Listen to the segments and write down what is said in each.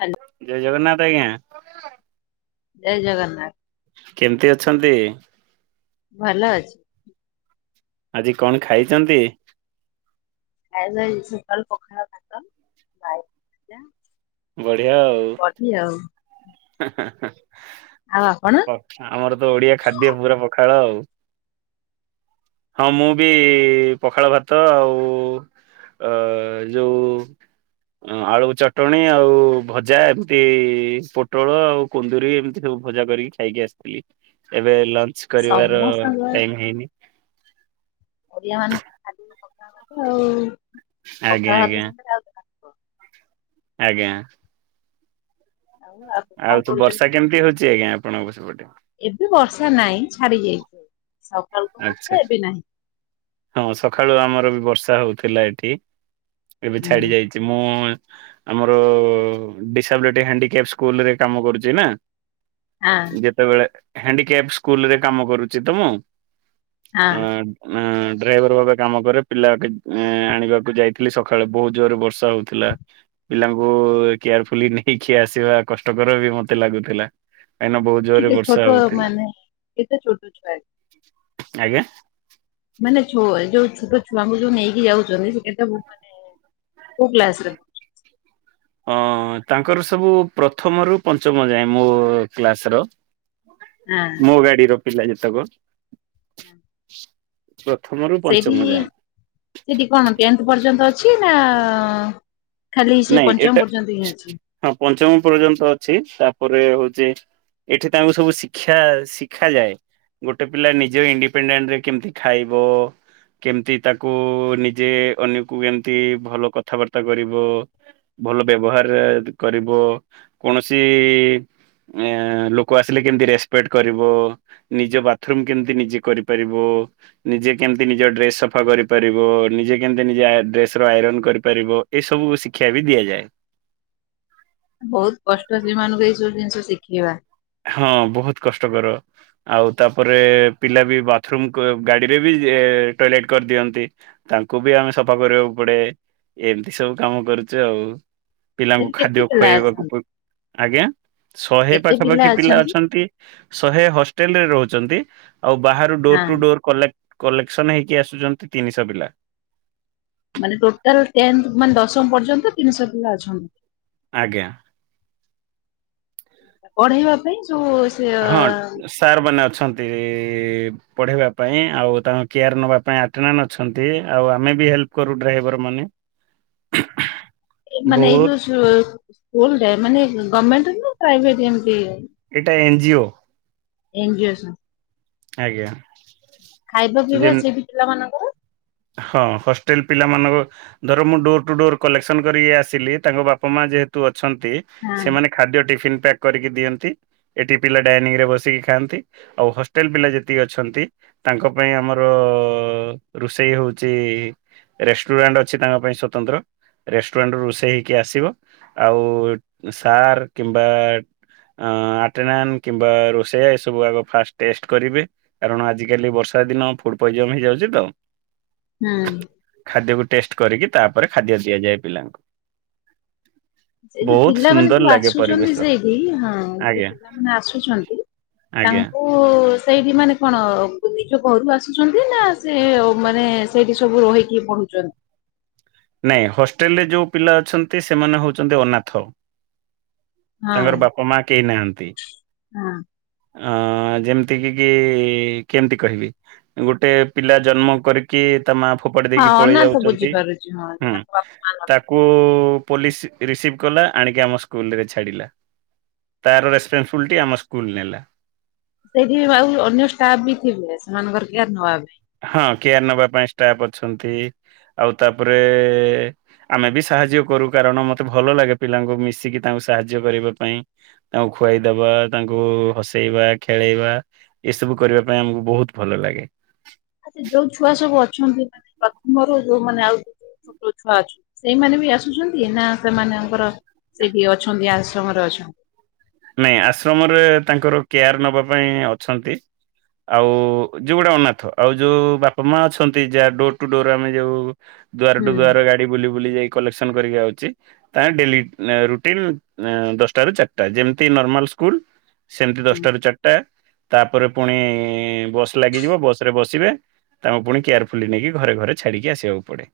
Hello ଜୟ ଜଗନ୍ନାଥ ଆଜ୍ଞା। ଜୟ ଜଗନ୍ନାଥ। କେମିତି ଅଛନ୍ତି? ଭଲ ଅଛି। ଆଜି କଣ ଖାଇଛନ୍ତି? ଖାଇଚି ଆଜି ସକାଳୁ ପଖାଳ ଭାତ, ଆଳୁ ଭଜା। ବଢିଆ ଆଉ। ବଡି ଆଉ ହାଁ ହାଁ ହାଁ। ଆଉ ଆପଣ? ଆମର ତ ଓଡିଆ ଖାଦ୍ୟ ପୁରା ପଖାଳ ଆଉ। ହଁ ମୁଁ ବି ପଖାଳ ଭାତ ଆଉ ଅ ଯୋଉ ଅଁ ଆଳୁ ଚଟଣି, ଆଉ ଭଜା ଏମିତି ପୋଟଳ ଆଉ କୁନ୍ଦୁରି ଏମିତି ସବୁ ଭଜା କରିକି ଖାଇକି ଆସିଥିଲି। ଏବେ ଲଞ୍ଚ କରିବାର ସମସ୍ତଙ୍କ ଟାଇମ ହେଇନି। ଓଡିଆ ମାନେ ଖାଲି ତ ପଖାଳ ଭାତ ଆଉ ଆଜ୍ଞା ପଖାଳ ଆଜ୍ଞା ଭାତ ସାଙ୍ଗରେ ଆଉ କଣ? ଆଜ୍ଞା। ଆଉ ଆପଣ କଣ ଆଉ ତୁ କରୁଛନ୍ତି ବର୍ଷା ଏବେ? କେମିତି ହଉଚି ଆଜ୍ଞା ଆପଣଙ୍କ ସେପଟେ? ଏବେ ବର୍ଷା ନାଇଁ ଛାଡି ଯାଇଛି ସକାଳଠୁ ଆଚ୍ଛା। ହଉଥିଲା ଏବେ ନାହିଁ। ହଁ ସକାଳୁ ଆମର ବି ବର୍ଷା ହଉଥିଲା ଏଠି। ଏବେ ହୁଁ ଛାଡି ଯାଇ ଚି ମୁଁ ଆମର ଡିଶାବେଲେଟ୍ ହ୍ୟାଣ୍ଡିକ୍ୟାପ ସ୍କୁଲ ରେ କାମ କରୁଚି ନା। ହଁ ଯେତେବେଳେ ହ୍ୟାଣ୍ଡିକ୍ୟାପ ସ୍କୁଲ ରେ କାମ କରୁଚି ତ ମୁଁ। ହଁ। ଉଁ। ଡ୍ରାଇଭର ଭାବେ କାମ କରେ। ପିଲା କେତ୍ ଏଁ ଆଣିବାକୁ ଯାଇଥିଲି ସକାଳେ ବହୁତ ଜୋରରେ ବର୍ଷା ହଉଥିଲା। ପିଲାଙ୍କୁ କେୟାରଫୁଲି ନେଇକି ଆସିବା କଷ୍ଟକର ବି ମତେ ଲାଗୁଥିଲା। କାଇଁ ନା ବହୁତ ଜୋରରେ କେତେ ବର୍ଷା ଛୋଟ ହଉଥିଲା ମାନେ କେତେ ଛୋଟ ଛୁଆ? ଆଜ୍ଞା। ମାନେ ଛୋ ଯଉ ଛୋଟ ଛୁଆଙ୍କୁ ଯୋଉ ନେଇକି ଯାଉଛନ୍ତି ସେମାନେ କୋଉ କ୍ଲାସରେ ହଁ ତାଙ୍କର ସବୁ ପ୍ରଥମରୁୁ ପଞ୍ଚମ ଯାଏ ମୋ କ୍ଲାସର ହଁ। ମୁଁ ଗାଡ଼ିର ପିଲା ଯେତେକ। ହଁ। ପ୍ରଥମରୁ ସେଇଠି ପଞ୍ଚମ ଯାଏଁ ସେଠି କଣ ଟେନ୍ଥ ପର୍ଯ୍ୟନ୍ତ ଅଛି ନାଆ ଖାଲି ସେ ନାଇଁ ଏଟା ପଞ୍ଚମ ପର୍ଯ୍ୟନ୍ତ ହିଁ ଅଛି ହଁ ପଞ୍ଚମ ପର୍ଯ୍ୟନ୍ତ ଅଛି ତାପରେ ହଉଛି ଏଠି ତାଙ୍କୁ ସବୁ ଶିକ୍ଷା ଶିଖାଯାଏ। ଗୋଟେ ପିଲା ନିଜେ ଇଣ୍ଡିପେଣ୍ଡେଣ୍ଟରେ କେମିତି ଖାଇବ? କେମିତି ତାକୁ ନିଜେ ଅନ୍ୟକୁ କେମିତି ଭଲ କଥାବାର୍ତ୍ତା କରିବ ଭଲ ବ୍ୟବହାରେ କରିବ କୌଣସି ଏ ଲୋକ ଆସିଲେ କେମିତି ରେସପେକ୍ଟ କରିବ ନିଜ ବାଥରୁମ କେମିତି ନିଜେ କରିପାରିବ। ନିଜେ କେମିତି ନିଜ ଡ୍ରେସ ସଫା କରିପାରିବ ନିଜେ କେମିତି ନିଜ ଆୟ ଡ୍ରେସର ଆଇରନ୍ କରିପାରିବ ଏ ସବୁ ଶିକ ଶିକ୍ଷା ବି ଦିଆଯାଏ। ବହୁତ କଷ୍ଟ ସେମାନଙ୍କୁ ଏଇ ସବୁ ଜିନିଷ ଶିଖେଇବା। ହଁ ବହୁତ କଷ୍ଟକର। ଆଉ ତାପରେ ପିଲା ବି ବାଥରୁମ କ ଗାଡିରେ ବି ଟଏଲେଟ କରିଦିଅନ୍ତି। ତାଙ୍କୁ ବି ଆମେ ସଫା କରିବାକୁ ପଡେ ଏମିତି ସବୁ କାମ କରୁଛୁ ଆଉ। ପିଲାଙ୍କୁ ସେଠି କେତେ ଖାଦ୍ୟ ପିଲା ଅଛନ୍ତି? ଖୁଆଇବାକୁ ଆଜ୍ଞା ଶହେ କେତେ ପାଖ ପିଲା ଅଛନ୍ତି? ନ୍ତି ଶହେ ହେଷ୍ଟେଲରେ ରହୁଚନ୍ତି ଆଉ ବାହାରୁ ଡୋର ହଁ ଟୁ ଡୋର କଲେ କଲେକ୍ସନ ହେଇକି ଆସୁଛନ୍ତି ତିନିଶହ ପିଲା। ମାନେ ଟୋଟାଲ ଟେନ୍ ମାନେ ଦଶମ ପର୍ଯ୍ୟନ୍ତ ତିନିଶହ ପିଲା ଅଛନ୍ତି। ଆଜ୍ଞା। ବଢେଇବା ପାଇଁ ଯୋଉ ସେ ହଁ ସାର୍ ମାନେ ଅଛନ୍ତି। ପଢେଇବା ପାଇଁ ଆଉ ତାଙ୍କ କେୟାର ନବା ପାଇଁ ଆଟନା ଅଛନ୍ତି ଆଉ ଆମେ ବି ହେଲ୍ପ କରୁ ଡ୍ରାଇଭର ମାନେ ହଁ ମାନେ ଏଇ ଯୋଉ ସ୍କୁଲରେ ମାନେ ଗମେଣ୍ଟ ନା ପ୍ରାଇଭେଟ ଏମିତି ଏଇଟା ଏନ୍ ଜିଓ। ଏନ୍ ଜିଓ ସନ ଆଜ୍ଞା। ଖାଇବା ପିଇବା ଯେମ ସେ ବି ପିଲାମାନଙ୍କର ହଁ ହଷ୍ଟେଲ ପିଲାମାନଙ୍କ ଧର ମୁଁ ଡୋର ଟୁ ଡୋର କଲେକ୍ସନ କରିକି ଆସିଲି ତାଙ୍କ ବାପା ମା ଯେହେତୁ ଅଛନ୍ତି ହଁ ସେମାନେ ଖାଦ୍ୟ ଟିଫନ୍ ପ୍ୟାକ୍ କରିକି ଦିଅନ୍ତି। ଏଠି ପିଲା ଡାଇନିଂରେ ବସିକି ଖାଆନ୍ତି ଆଉ ହଷ୍ଟେଲ ପିଲା ଯେତିକି ଅଛନ୍ତି। ତାଙ୍କ ପାଇଁ ଆମର ଅ ରୋଷେଇ ହଉଛି। ରେଷ୍ଟୁରାଣ୍ଟ ଅଛି ତାଙ୍କ ପାଇଁ ସ୍ଵତନ୍ତ୍ର। ରେଷ୍ଟୁରାଣ୍ଟରୁୁ ରୋଷେଇ ହେଇକି ଆସିବ ଆଉ ସାର୍ କିମ୍ବା ଆଟେନାନ କିମ୍ବା ରୋଷେଇୟା ଏସବୁ ଆଗ ଫାଷ୍ଟ ଟେଷ୍ଟ କରିବେ। କାରଣ ଆଜିକାଲି ବର୍ଷା ଦିନ ଫୁଡ ପଇଜମି ତ ହେଇଯାଉଛି ତ। ହୁଁ। ଖାଦ୍ୟକୁ ଟେଷ୍ଟ କରିକି ତାପରେ ଖାଦ୍ୟ ଦିଆଯାଏ ପିଲାଙ୍କୁ। ସେ ଯୋଉ ବହୁତ ପିଲାମାନେ ସୁନ୍ଦର ଯୋଉ ଲାଗେ ଆସୁଛନ୍ତି ପରିବେଶ ସେଇଠି ହଁ ଯୋଉ ଆଜ୍ଞା ପିଲାମାନେ ଆସୁଛନ୍ତି। ଆଜ୍ଞା। ତାଙ୍କୁ ସେଇଠି ମାନେ କଣ ନିଜ ଘରୁ ଆସୁଛନ୍ତି ନା ସେ ମାନେ ସେଇଠି ସବୁ ରହିକି ପଢୁଛନ୍ତି। ନାଇଁ ହଷ୍ଟେଲ୍ ରେ ଯୋଉ ପିଲା ଅଛନ୍ତି ସେମାନେ ହଉଛନ୍ତି ଅନାଥ। ହଁ ତାଙ୍କର ବାପା ମା କେହି ନାହାନ୍ତି। ହଁ। ଅ ଯେମିତିକି କି କେମତି କହିବି? ଗୋଟେ ପିଲା ଜନ୍ମ କରିକି ତା ମା ଫୋପାଡ଼ି ହଁ ଦେଇକି ପଳେଇ ଅନାଥ ଯାଉଛନ୍ତି। ବୁଝିପାରୁଛି ହଁ ହୁଁ। [unintelligible] ତାକୁ ପୋଲିସ୍ ରିସିଭ କଲା ଆଣିକି ଆମ ସ୍କୁଲରେ ଛାଡ଼ିଲା। ତା ର ରେସ୍ପନ୍ସିବିଲିଟି ଆମ ସ୍କୁଲ୍ ନେଲା। ସେଇଠି ଆଉ ଅନ୍ୟ ଷ୍ଟାଫ ବି ଥିବେ ସେମାନଙ୍କର କେୟାର ନବା ପାଇଁ ହଁ କେୟାର ନବା ପାଇଁ ଷ୍ଟାଫ ଅଛନ୍ତି ଆଉ ତାପରେ ଆମେ ବି ସାହାଯ୍ୟ କରୁ କାରଣ ମତେ ଭଲ ଲାଗେ ପିଲାଙ୍କୁ ମିଶିକି ତାଙ୍କୁ ସାହାଯ୍ୟ କରିବା ପାଇଁ। ତାଙ୍କୁ ଖୁଆଇଦବା ତାଙ୍କୁ ହସେଇବା ଖେଳେଇବା ଏସବୁ କରିବା ପାଇଁ ଆମକୁ ବହୁତ ଭଲ ଲାଗେ। ଆ ଯୋଉ ଛୁଆ ସବୁ ଅଛନ୍ତି ମାନେ ପ୍ରଥମରୁ ଯୋଉ ମାନେ ଆଉ ଛୋଟ ଛୁଆ ଅଛୁ ସେଇମାନେ ବି ଆସୁଛନ୍ତି ନା ସେମାନଙ୍କର ସେଠି ଅଛନ୍ତି ଆଶ୍ରମରେ ଅଛନ୍ତି। ନାଇଁ ଆଶ୍ରମରେ ତାଙ୍କର କେୟାର ନବା ପାଇଁ ଅଛନ୍ତି। ଆଉ ଯେଉଁଗୁଡ଼ା ଅନାଥ ଆଉ ଯୋଉ ବାପା ମା ଅଛନ୍ତି ଯାହା ଡୋର ଟୁ ଡୋର ଆମେ ଯୋଉ ଦୁଆର ହୁଁ ଟୁ ଦୁଆର ଗାଡ଼ି ବୁଲି ବୁଲି ଯାଇ କଲେକ୍ସନ କରିକି ଆଉଛି। ତା ଡେଲି ରୁଟିନ ଦଶଟା ରୁ ଚାରିଟା ଯେମ ତି ନର୍ମାଲ ସ୍କୁଲ ସେମିତି ହୁଁ। ଦଶଟାରୁ ଚାର ଟା ତାପରେ ପୁଣି ବସ ଲାଗିଯିବ ବସ ରେ ବସିବେ। ତାଙ୍କୁ ପୁଣି କେୟାରଫୁଲି ନେଇକି ଘରେ ଘରେ ଛାଡିକି ଆସିବାକୁ ପଡ଼େ।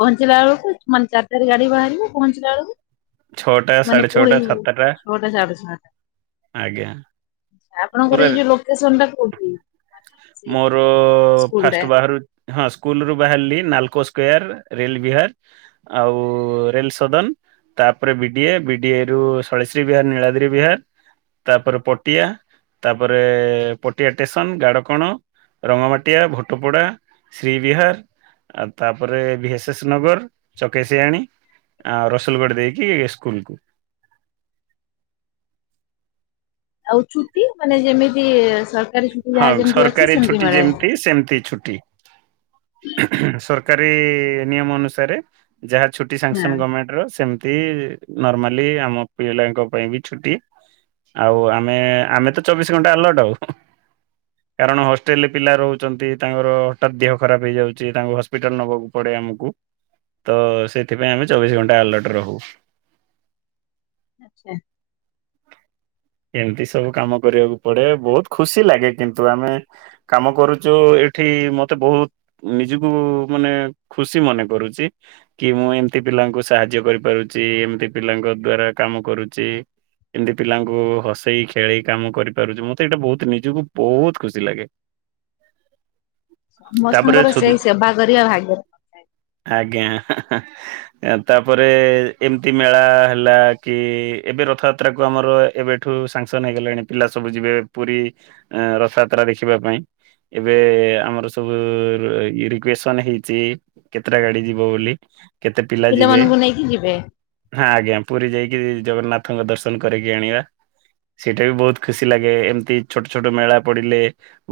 ପହଞ୍ଚିଲା ବେଳକୁ ମାନେ ଚାରି ଟାରେ ଗାଡ଼ି ବାହାରିବ ପହଞ୍ଚିଲା ବେଳକୁ ଛଅଟା ମାନେ ସାଢେ଼ ପୁଣି ଛଅଟା ସାତଟା ଛଅଟା ସାଢେ ଛଅଟା। ଆଜ୍ଞା! ଆପଣଙ୍କର ପୁରା ଏଇ ଯୋଉ ଲୋକେସନ ଟା କୋଉଠି? ସେଇ ମୋର ସ୍କୁଲ ଟା ଫାଷ୍ଟ ବାହାରୁ ହଁ ସ୍କୁଲ ରୁ ବାହାରିଲି ନାଲକୋ ସ୍କୋୟାର୍ ରେଲ୍ ବିହାର ଆଉ ରେଲ୍ ସଦନ୍ ତାପରେ ବିଡିଏ ବିଡିଏରୁୁ, ଶୈଳଶ୍ରୀ ବିହାର, ନୀଳାଦିି ବିହାର ତାପରେ ପଟିଆ। ତାପରେ ପଟିଆ ଟେସନ, ଗାଡ଼କଣ, ରଙ୍ଗମାଟିଆ ଭୋଟପଡ଼ା ଶ୍ରୀ ବିହାର ଆଉ ତାପରେ ବିଏସେଶ ନଗର, ଚକେସିଆଣୀ। ଆଉ ରସୁଲଗଡ଼ ଦେଇକି ସ୍କୁଲକୁୁ! ଆଉ ଛୁଟି ମାନେ ଯେମିତି ଛୁଟି ହଁ ଯାହା ଯେମିତି ଅଛି ସରକାରୀ ସେମିତି ଛୁଟି ମିଳେ। ଯେମତି ସେମତି ଛୁଟି। ସରକାରୀ ନିୟମ ଅନୁସାରେ ଯାହା ଛୁଟି ସାଙ୍ଗସନ ହଁ। ଗଭର୍ଣମେଣ୍ଟ ର ସେମିତି ନର୍ମାଲି ଆମ ପିଲାଙ୍କ ପାଇଁ ବି ଛୁଟି। ଆଉ ଆମେ ଆମେ ତ ଚବିଶ ଘଣ୍ଟା ଆଲଟ ଆଉ କାରଣ ହଷ୍ଟେଲରେ ପିଲା ରହୁଛନ୍ତି ତାଙ୍କର ହଠାତ୍ ଦେହ ଖରାପ ହେଇଯାଉଛି ତାଙ୍କୁ ହସ୍ପିଟାଲ ନବାକୁ ପଡ଼େ ଆମକୁ। ତ ସେଇଥିପାଇଁ ଆମେ ଚବିସି ଘଣ୍ଟା ଆଲର୍ଟ ରହୁ। ଆଚ୍ଛା। ଏମିତି ସବୁ କାମ କରିବାକୁ ପଡ଼େ ବହୁତ ଖୁସି ଲାଗେ। କିନ୍ତୁ ଆମେ କାମ କରୁଛୁ ଏଠି ମତେ ବହୁତ ନିଜକୁ ମାନେ ଖୁସି ମନେ କରୁଛି। କି ମୁଁ ଏମିତି ପିଲାଙ୍କୁ ସାହାଯ୍ୟ କରିପାରୁଛି ଏମିତି ପିଲାଙ୍କ ଦ୍ଵାରା କାମ କରୁଛି। ଏମତି ପିଲାଙ୍କୁ ହସେଇ ଖେଳେଇ କାମ କରିପାରୁଛି ମଁତେ ଏଇଟା ବହୁତ ନିଜୁକୁ ବହୁତ ଖୁସି ଲାଗେ! ତାପରେ ସମସ୍ତଙ୍କର ସୁ ସେଇ ସେବା କରିବା ଭାଗ ଆଜ୍ଞା ଆ ତାପରେ ଏମିତି ମେଳା ହେଲା କି ଏବେ ରଥଯାତ୍ରାକୁ ଆମର ଏବେଠୁ ସାଂସନ୍ ହେଇଗଲେଣି! ପିଲା ସବୁ ଯିବେ ପୁରୀ ରଥଯାତ୍ରା ଦେଖିବା ପାଇଁ! ଏବେ ଆମର ସବୁ ଇ ରିକ୍ୟୁଏସନ୍ ହେଇଚି। କେତେଟା ଗାଡି ଯିବ ବୋଲି କେତେ ପିଲା ଯିବେ? ପିଲାମାନଙ୍କୁ ନେଇକି ଯିବେ। ହଁ ଆଜ୍ଞା ପୁରୀ ଯାଇକି ଜଗନ୍ନାଥଙ୍କ ଦର୍ଶନ କରିକି ଆଣିବା। ସେଇଟା ବି ବହୁତ ଖୁସି ଲାଗେ ଏମିତି ଛୋଟ ଛୋଟ ମେଳା ପଡିଲେ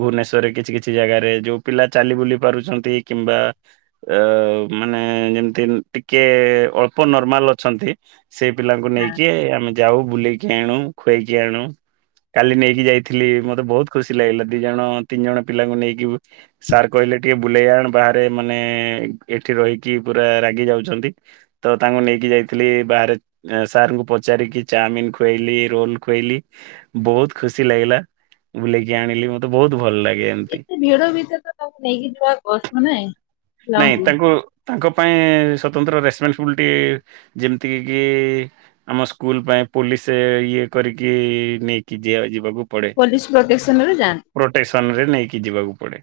ଭୁବନେଶ୍ଵରରେ କିଛି କିଛି ଜାଗାରେ ଯୋଉ ପିଲା ଚାଲି ବୁଲି ପାରୁଚନ୍ତି କିମ୍ବା ଅ ମାନେ ଯେମିତି ଟିକେ ଅଳ୍ପ ନର୍ମାଲ ଅଛନ୍ତି ସେ ପିଲାଙ୍କୁ ହଁ। ନେଇକି ଆମେ ଯାଉ ବୁଲେଇକି ଆଣୁ ଖୁଏଇକି ଆଣୁ କାଲି ନେଇକି ଯାଇଥିଲି ମତେ ତେ ବହୁତ ଖୁସି ଲାଗିଲା ଦି ଜଣ ତିନି ଜଣ ପିଲାଙ୍କୁ ନେଇକି ସାର୍ କହିଲେ ଟିକେ ବୁଲେଇ ଆଣ ବାହାରେ ମାନେ ଏଠି ରହିକି ପୁରା ରାଗି ଯାଉଚନ୍ତି ତ ତାଙ୍କୁ ନେଇକି ଯାଇଥିଲି ବାହାରେ ସାର୍ ଙ୍କୁ ପଚାରିକି ଚାଉମିିନ୍ ଖୁଆଇଲି ରୋଲ୍ ଖୁଆଇଲି ବହୁତ ଖୁସି ଲାଗିଲା। ବୁଲେଇକି ଆଣିଲି ମତେ ବହୁତ ଭଲ ଲାଗେ ଏମିତି। ଏତେ ଭିଡ ଭିତରେ ତ ତାଙ୍କୁ ନେଇକି ଯିବା କଷ୍ଟ ନାଇଁ? ନାଇଁ ପିଲାଙ୍କୁ ତାଙ୍କୁ ତାଙ୍କ ପାଇଁ ସ୍ୱତନ୍ତ୍ର ରେସପନ୍ସିବିଲିଟି ଯେମିତିକ କି ଆମ ସ୍କୁଲ ପାଇଁ ପୋଲିସ୍ ଇଏ କରିକି ନେଇକି ଯିବା ଯିବାକୁ ପୋଲିସ ପ୍ରୋଟେକ୍ସନରେ ଯାଆନ୍ତି? ପ୍ରଟେକ୍ସନରେ ନେଇକି ଯିବାକୁ ପଡେ।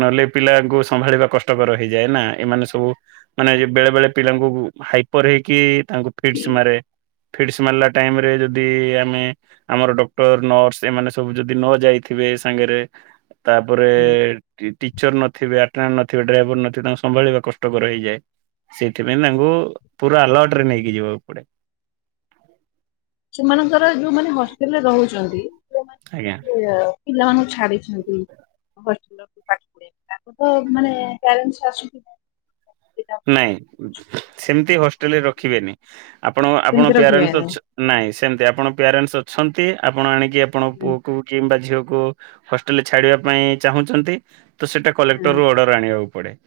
ନହେଲେ ପିଲାଙ୍କୁ ସମ୍ଭାଳିବା କଷ୍ଟକର ହେଇଯାଏ ନା ଏମାନେ ସବୁ ମାନେ ବେଳେ ବେଳେ ପିଲାଙ୍କୁ ହାଇପର୍ ହେଇକି ତାଙ୍କୁ ଫିଟସ ମାରେ ଫିଟସ ମାରିଲା ଟାଇମ ରେ ଯଦି ଆମେ ଆମର ଡକ୍ଟର ନର୍ସ ଏମାନେ ସବୁ ଯଦି ନ ଯାଇଥିବେ ସାଙ୍ଗରେ ତାପରେ ହୁଁ। ଟି ଟିଚର୍ ନଥିବେ ଟ୍ରନ୍ ନଥିବେ ଡ୍ରାଇଭର ନଥିବେ ତାଙ୍କୁ ସମ୍ଭାଳିବା କଷ୍ଟକର ହେଇଯାଏ ସେଥିପାଇଁ ତାଙ୍କୁ ପୁରା ଆଲର୍ଟ ରେ ନେଇକି ଯିବାକୁ ପଡେ। ସେମାନଙ୍କର ଯୋଉମାନେ ହେଷ୍ଟେଲରେ ରହୁଛନ୍ତି। ଯୋଉମାନେ ଆଜ୍ଞା। ପିଲାମାନଙ୍କୁ ଛାଡ଼ିଛନ୍ତି ହ ପାଠ ପଢେଇ ତାକୁ ତ ମାନେ ପ୍ୟାରେଣ୍ଟସ ଆସନ୍ତି ନାଇଁ ସେମିତି ହଷ୍ଟେଲରେ ରଖିବେନି ଆପଣ ଆପଣ ସେମିତି ରଖିବା ପ୍ୟାରେଣ୍ଟସ୍ ନାହିଁ ଅଛ ନାଇଁ ସେମିତି ଆପଣ ପ୍ୟାରେଣ୍ଟସ୍ ଅଛନ୍ତି ଆପଣ ଆଣିକି ଆପଣଙ୍କ ହୁଁ, ପୁଅକୁ କିମ୍ବା ଝିଅକୁ ହେଷ୍ଟେଲରେ ଛାଡିବା ପାଇଁ ଚାହୁଁଛନ୍ତି ତ ସେଟା ହଁ ହଁ। କଲେକ୍ଟରୁ ଅର୍ଡର ଆଣି ବାକୁ ପଡେ।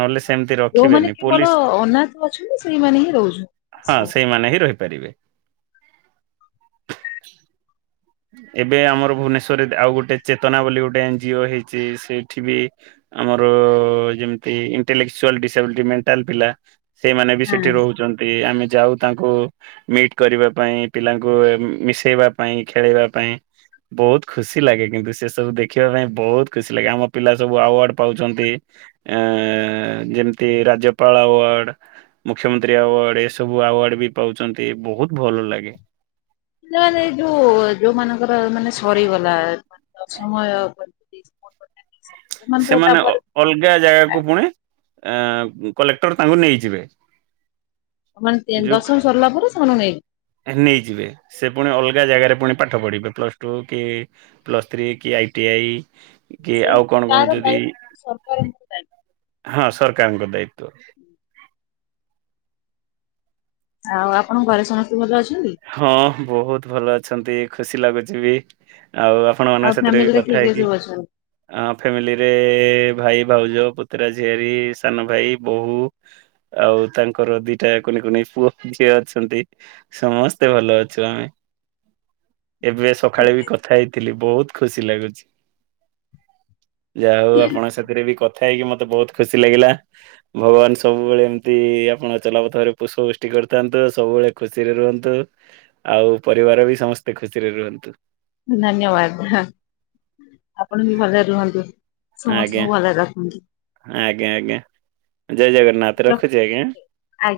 ନହେଲେ ସେମିତି ଯୋଉମାନେ ରଖିବେନି କେବଳ ପୋଲିସ୍ ଅନାଥ ଅଛନ୍ତି ସେଇମାନେ ହିଁ ରହୁଛନ୍ତି ହଁ ଆଶ୍ରମ ସେଇମାନେ ହିଁ ରହି ପାରିବେ ଏବେ ଆମର ଭୁବନେଶ୍ୱରରେ ଆଉ ଗୋଟେ ଚେତନା ବୋଲି ଗୋଟେ ଏନ୍ ଜିଓ ହେଇଛି ସେଇଠି ବି ଆମର ଯେମତି ଇଣ୍ଟେଲିକ୍ଚୁଆଲ୍ ଡିସାବିଲିଟି ମେଣ୍ଟାଲ୍ ପିଲା ସେମାନେ ବି ହଁ ସେଠି ରହୁଛ ନ୍ତି ଆମେ ଯାଉ ତାଙ୍କୁ ମିଟ୍ କରିବା ପାଇଁ ପିଲାଙ୍କୁ ମିଶେଇବା ପାଇଁ ଖେଳେଇବା ପାଇଁ ବହୁତ ଖୁସି ଲାଗେ କିନ୍ତୁ ସେ ସବୁ ଦେଖିବା ପାଇଁ ବହୁତ ଖୁସି ଲାଗେ ଆମ ପିଲା ସବୁ ଆୱାର୍ଡ ପାଉଛନ୍ତି ଆ ଯେମିତି ରାଜ୍ୟପାଳ ଆୱାର୍ଡ ମୁଖ୍ୟମନ୍ତ୍ରୀ ଆୱାର୍ଡ। ଏ ସବୁ ଆୱାର୍ଡ ବି ପାଉଛନ୍ତି ବହୁତ ଭଲ ଲାଗେ। ମାନେ ଏଇ ଯୋଉ ଯୋଉ ମାନଙ୍କର ମାନେ ସରିଗଲା ମାନେ ଦସମ [unintelligible] ସେମାନେ ଅ ଅଲଗା ଜାଗାକୁ ପୁଣି ଅ କଲେକ୍ଟର ତାଙ୍କୁ ନେଇଯିବେ। ମାନେ ଯୋଉ ଟେଣ୍ଡର୍ସ ସରିଲା ପରେ ସେମାନଙ୍କୁ ନେଇଜୀ ନେଇଯିବେ ସେ ପୁଣି ଅଲଗା ଜାଗାରେ ପୁଣି ପାଠ ପଢିବେ। ପ୍ଲସ ଟୁ କି ପ୍ଲସ୍ ଥ୍ରୀ କି ଆଇଟି ଆଇ କି ଆଉ କଣ କଣ ଯଦି ସରକାରଙ୍କୁ ହଁ ସରକାରଙ୍କ ଦାୟିତ୍ୱ। ଆଉ ଆପଣଙ୍କ ଘରେ ସମସ୍ତେ ଭଲ ଅଛନ୍ତି? ହଁ ବୋହୁତ ଭଲ ଅଛନ୍ତି ଖୁସି ଲାଗୁଚି ବି, ଆଉ ଆପଣ ଆଉ ମାନଙ୍କ ସେଥିରେ ବି ଫ୍ୟାମିଲିରେ କଥା କିଏ କିଏ ହେଇକି। ସବୁ ଅଛନ୍ତି? ଆ ଫ୍ୟାମିଲିରେ ଭାଇ ଭାଉଜ ପୁତୁରା ଝିଆରୀ ସାନ ଭାଇ ବୋଉ। ଆଉ ତାଙ୍କର ଦିଟା କୁନି କୁନି ପୁଅ ଝିଅ ଅଛନ୍ତି, ସମସ୍ତ ଏତେ ଭଲ ଅଛୁ ଆମେ, ଏବେ ସକାଳେ ଠିକ୍ ବି ଅଛି। କଥା ହେଇଥିଲି ବୋହୁତ ଖୁସି ଲାଗୁଚି। ଯାହା ହୋଉ ଆପଣଙ୍କ ସେଥିରେ ବି କଥା ହେଇକି ମତେ ବୋହୁତ ଖୁସି ଲାଗିଲା। ଭଗବାନ ସବୁବେଳେ ଏମିତି ଆପଣ ଚଲାପଥ ଭାବରେ ପୁଷ୍ପବୃଷ୍ଟି କରିଥାନ୍ତୁ ସବୁବେଳେ ଖୁସିରେ ରୁହନ୍ତୁ। ଆଉ ପରିବାର ବି ସମସ୍ତେ ଖୁସିରେ ରୁହନ୍ତୁ। ଧନ୍ୟବାଦ, ହଁ। ଆପଣ ବି ଭଲରେ ରୁହନ୍ତୁ, ଆଜ୍ଞା ସମସ୍ତଙ୍କୁ ଭଲରେ ରଖନ୍ତୁ। ଆଜ୍ଞା ଆଜ୍ଞା। ଜୟ ଜଗନ୍ନାଥ ରଖୁଚି ଆଜ୍ଞା। ଆ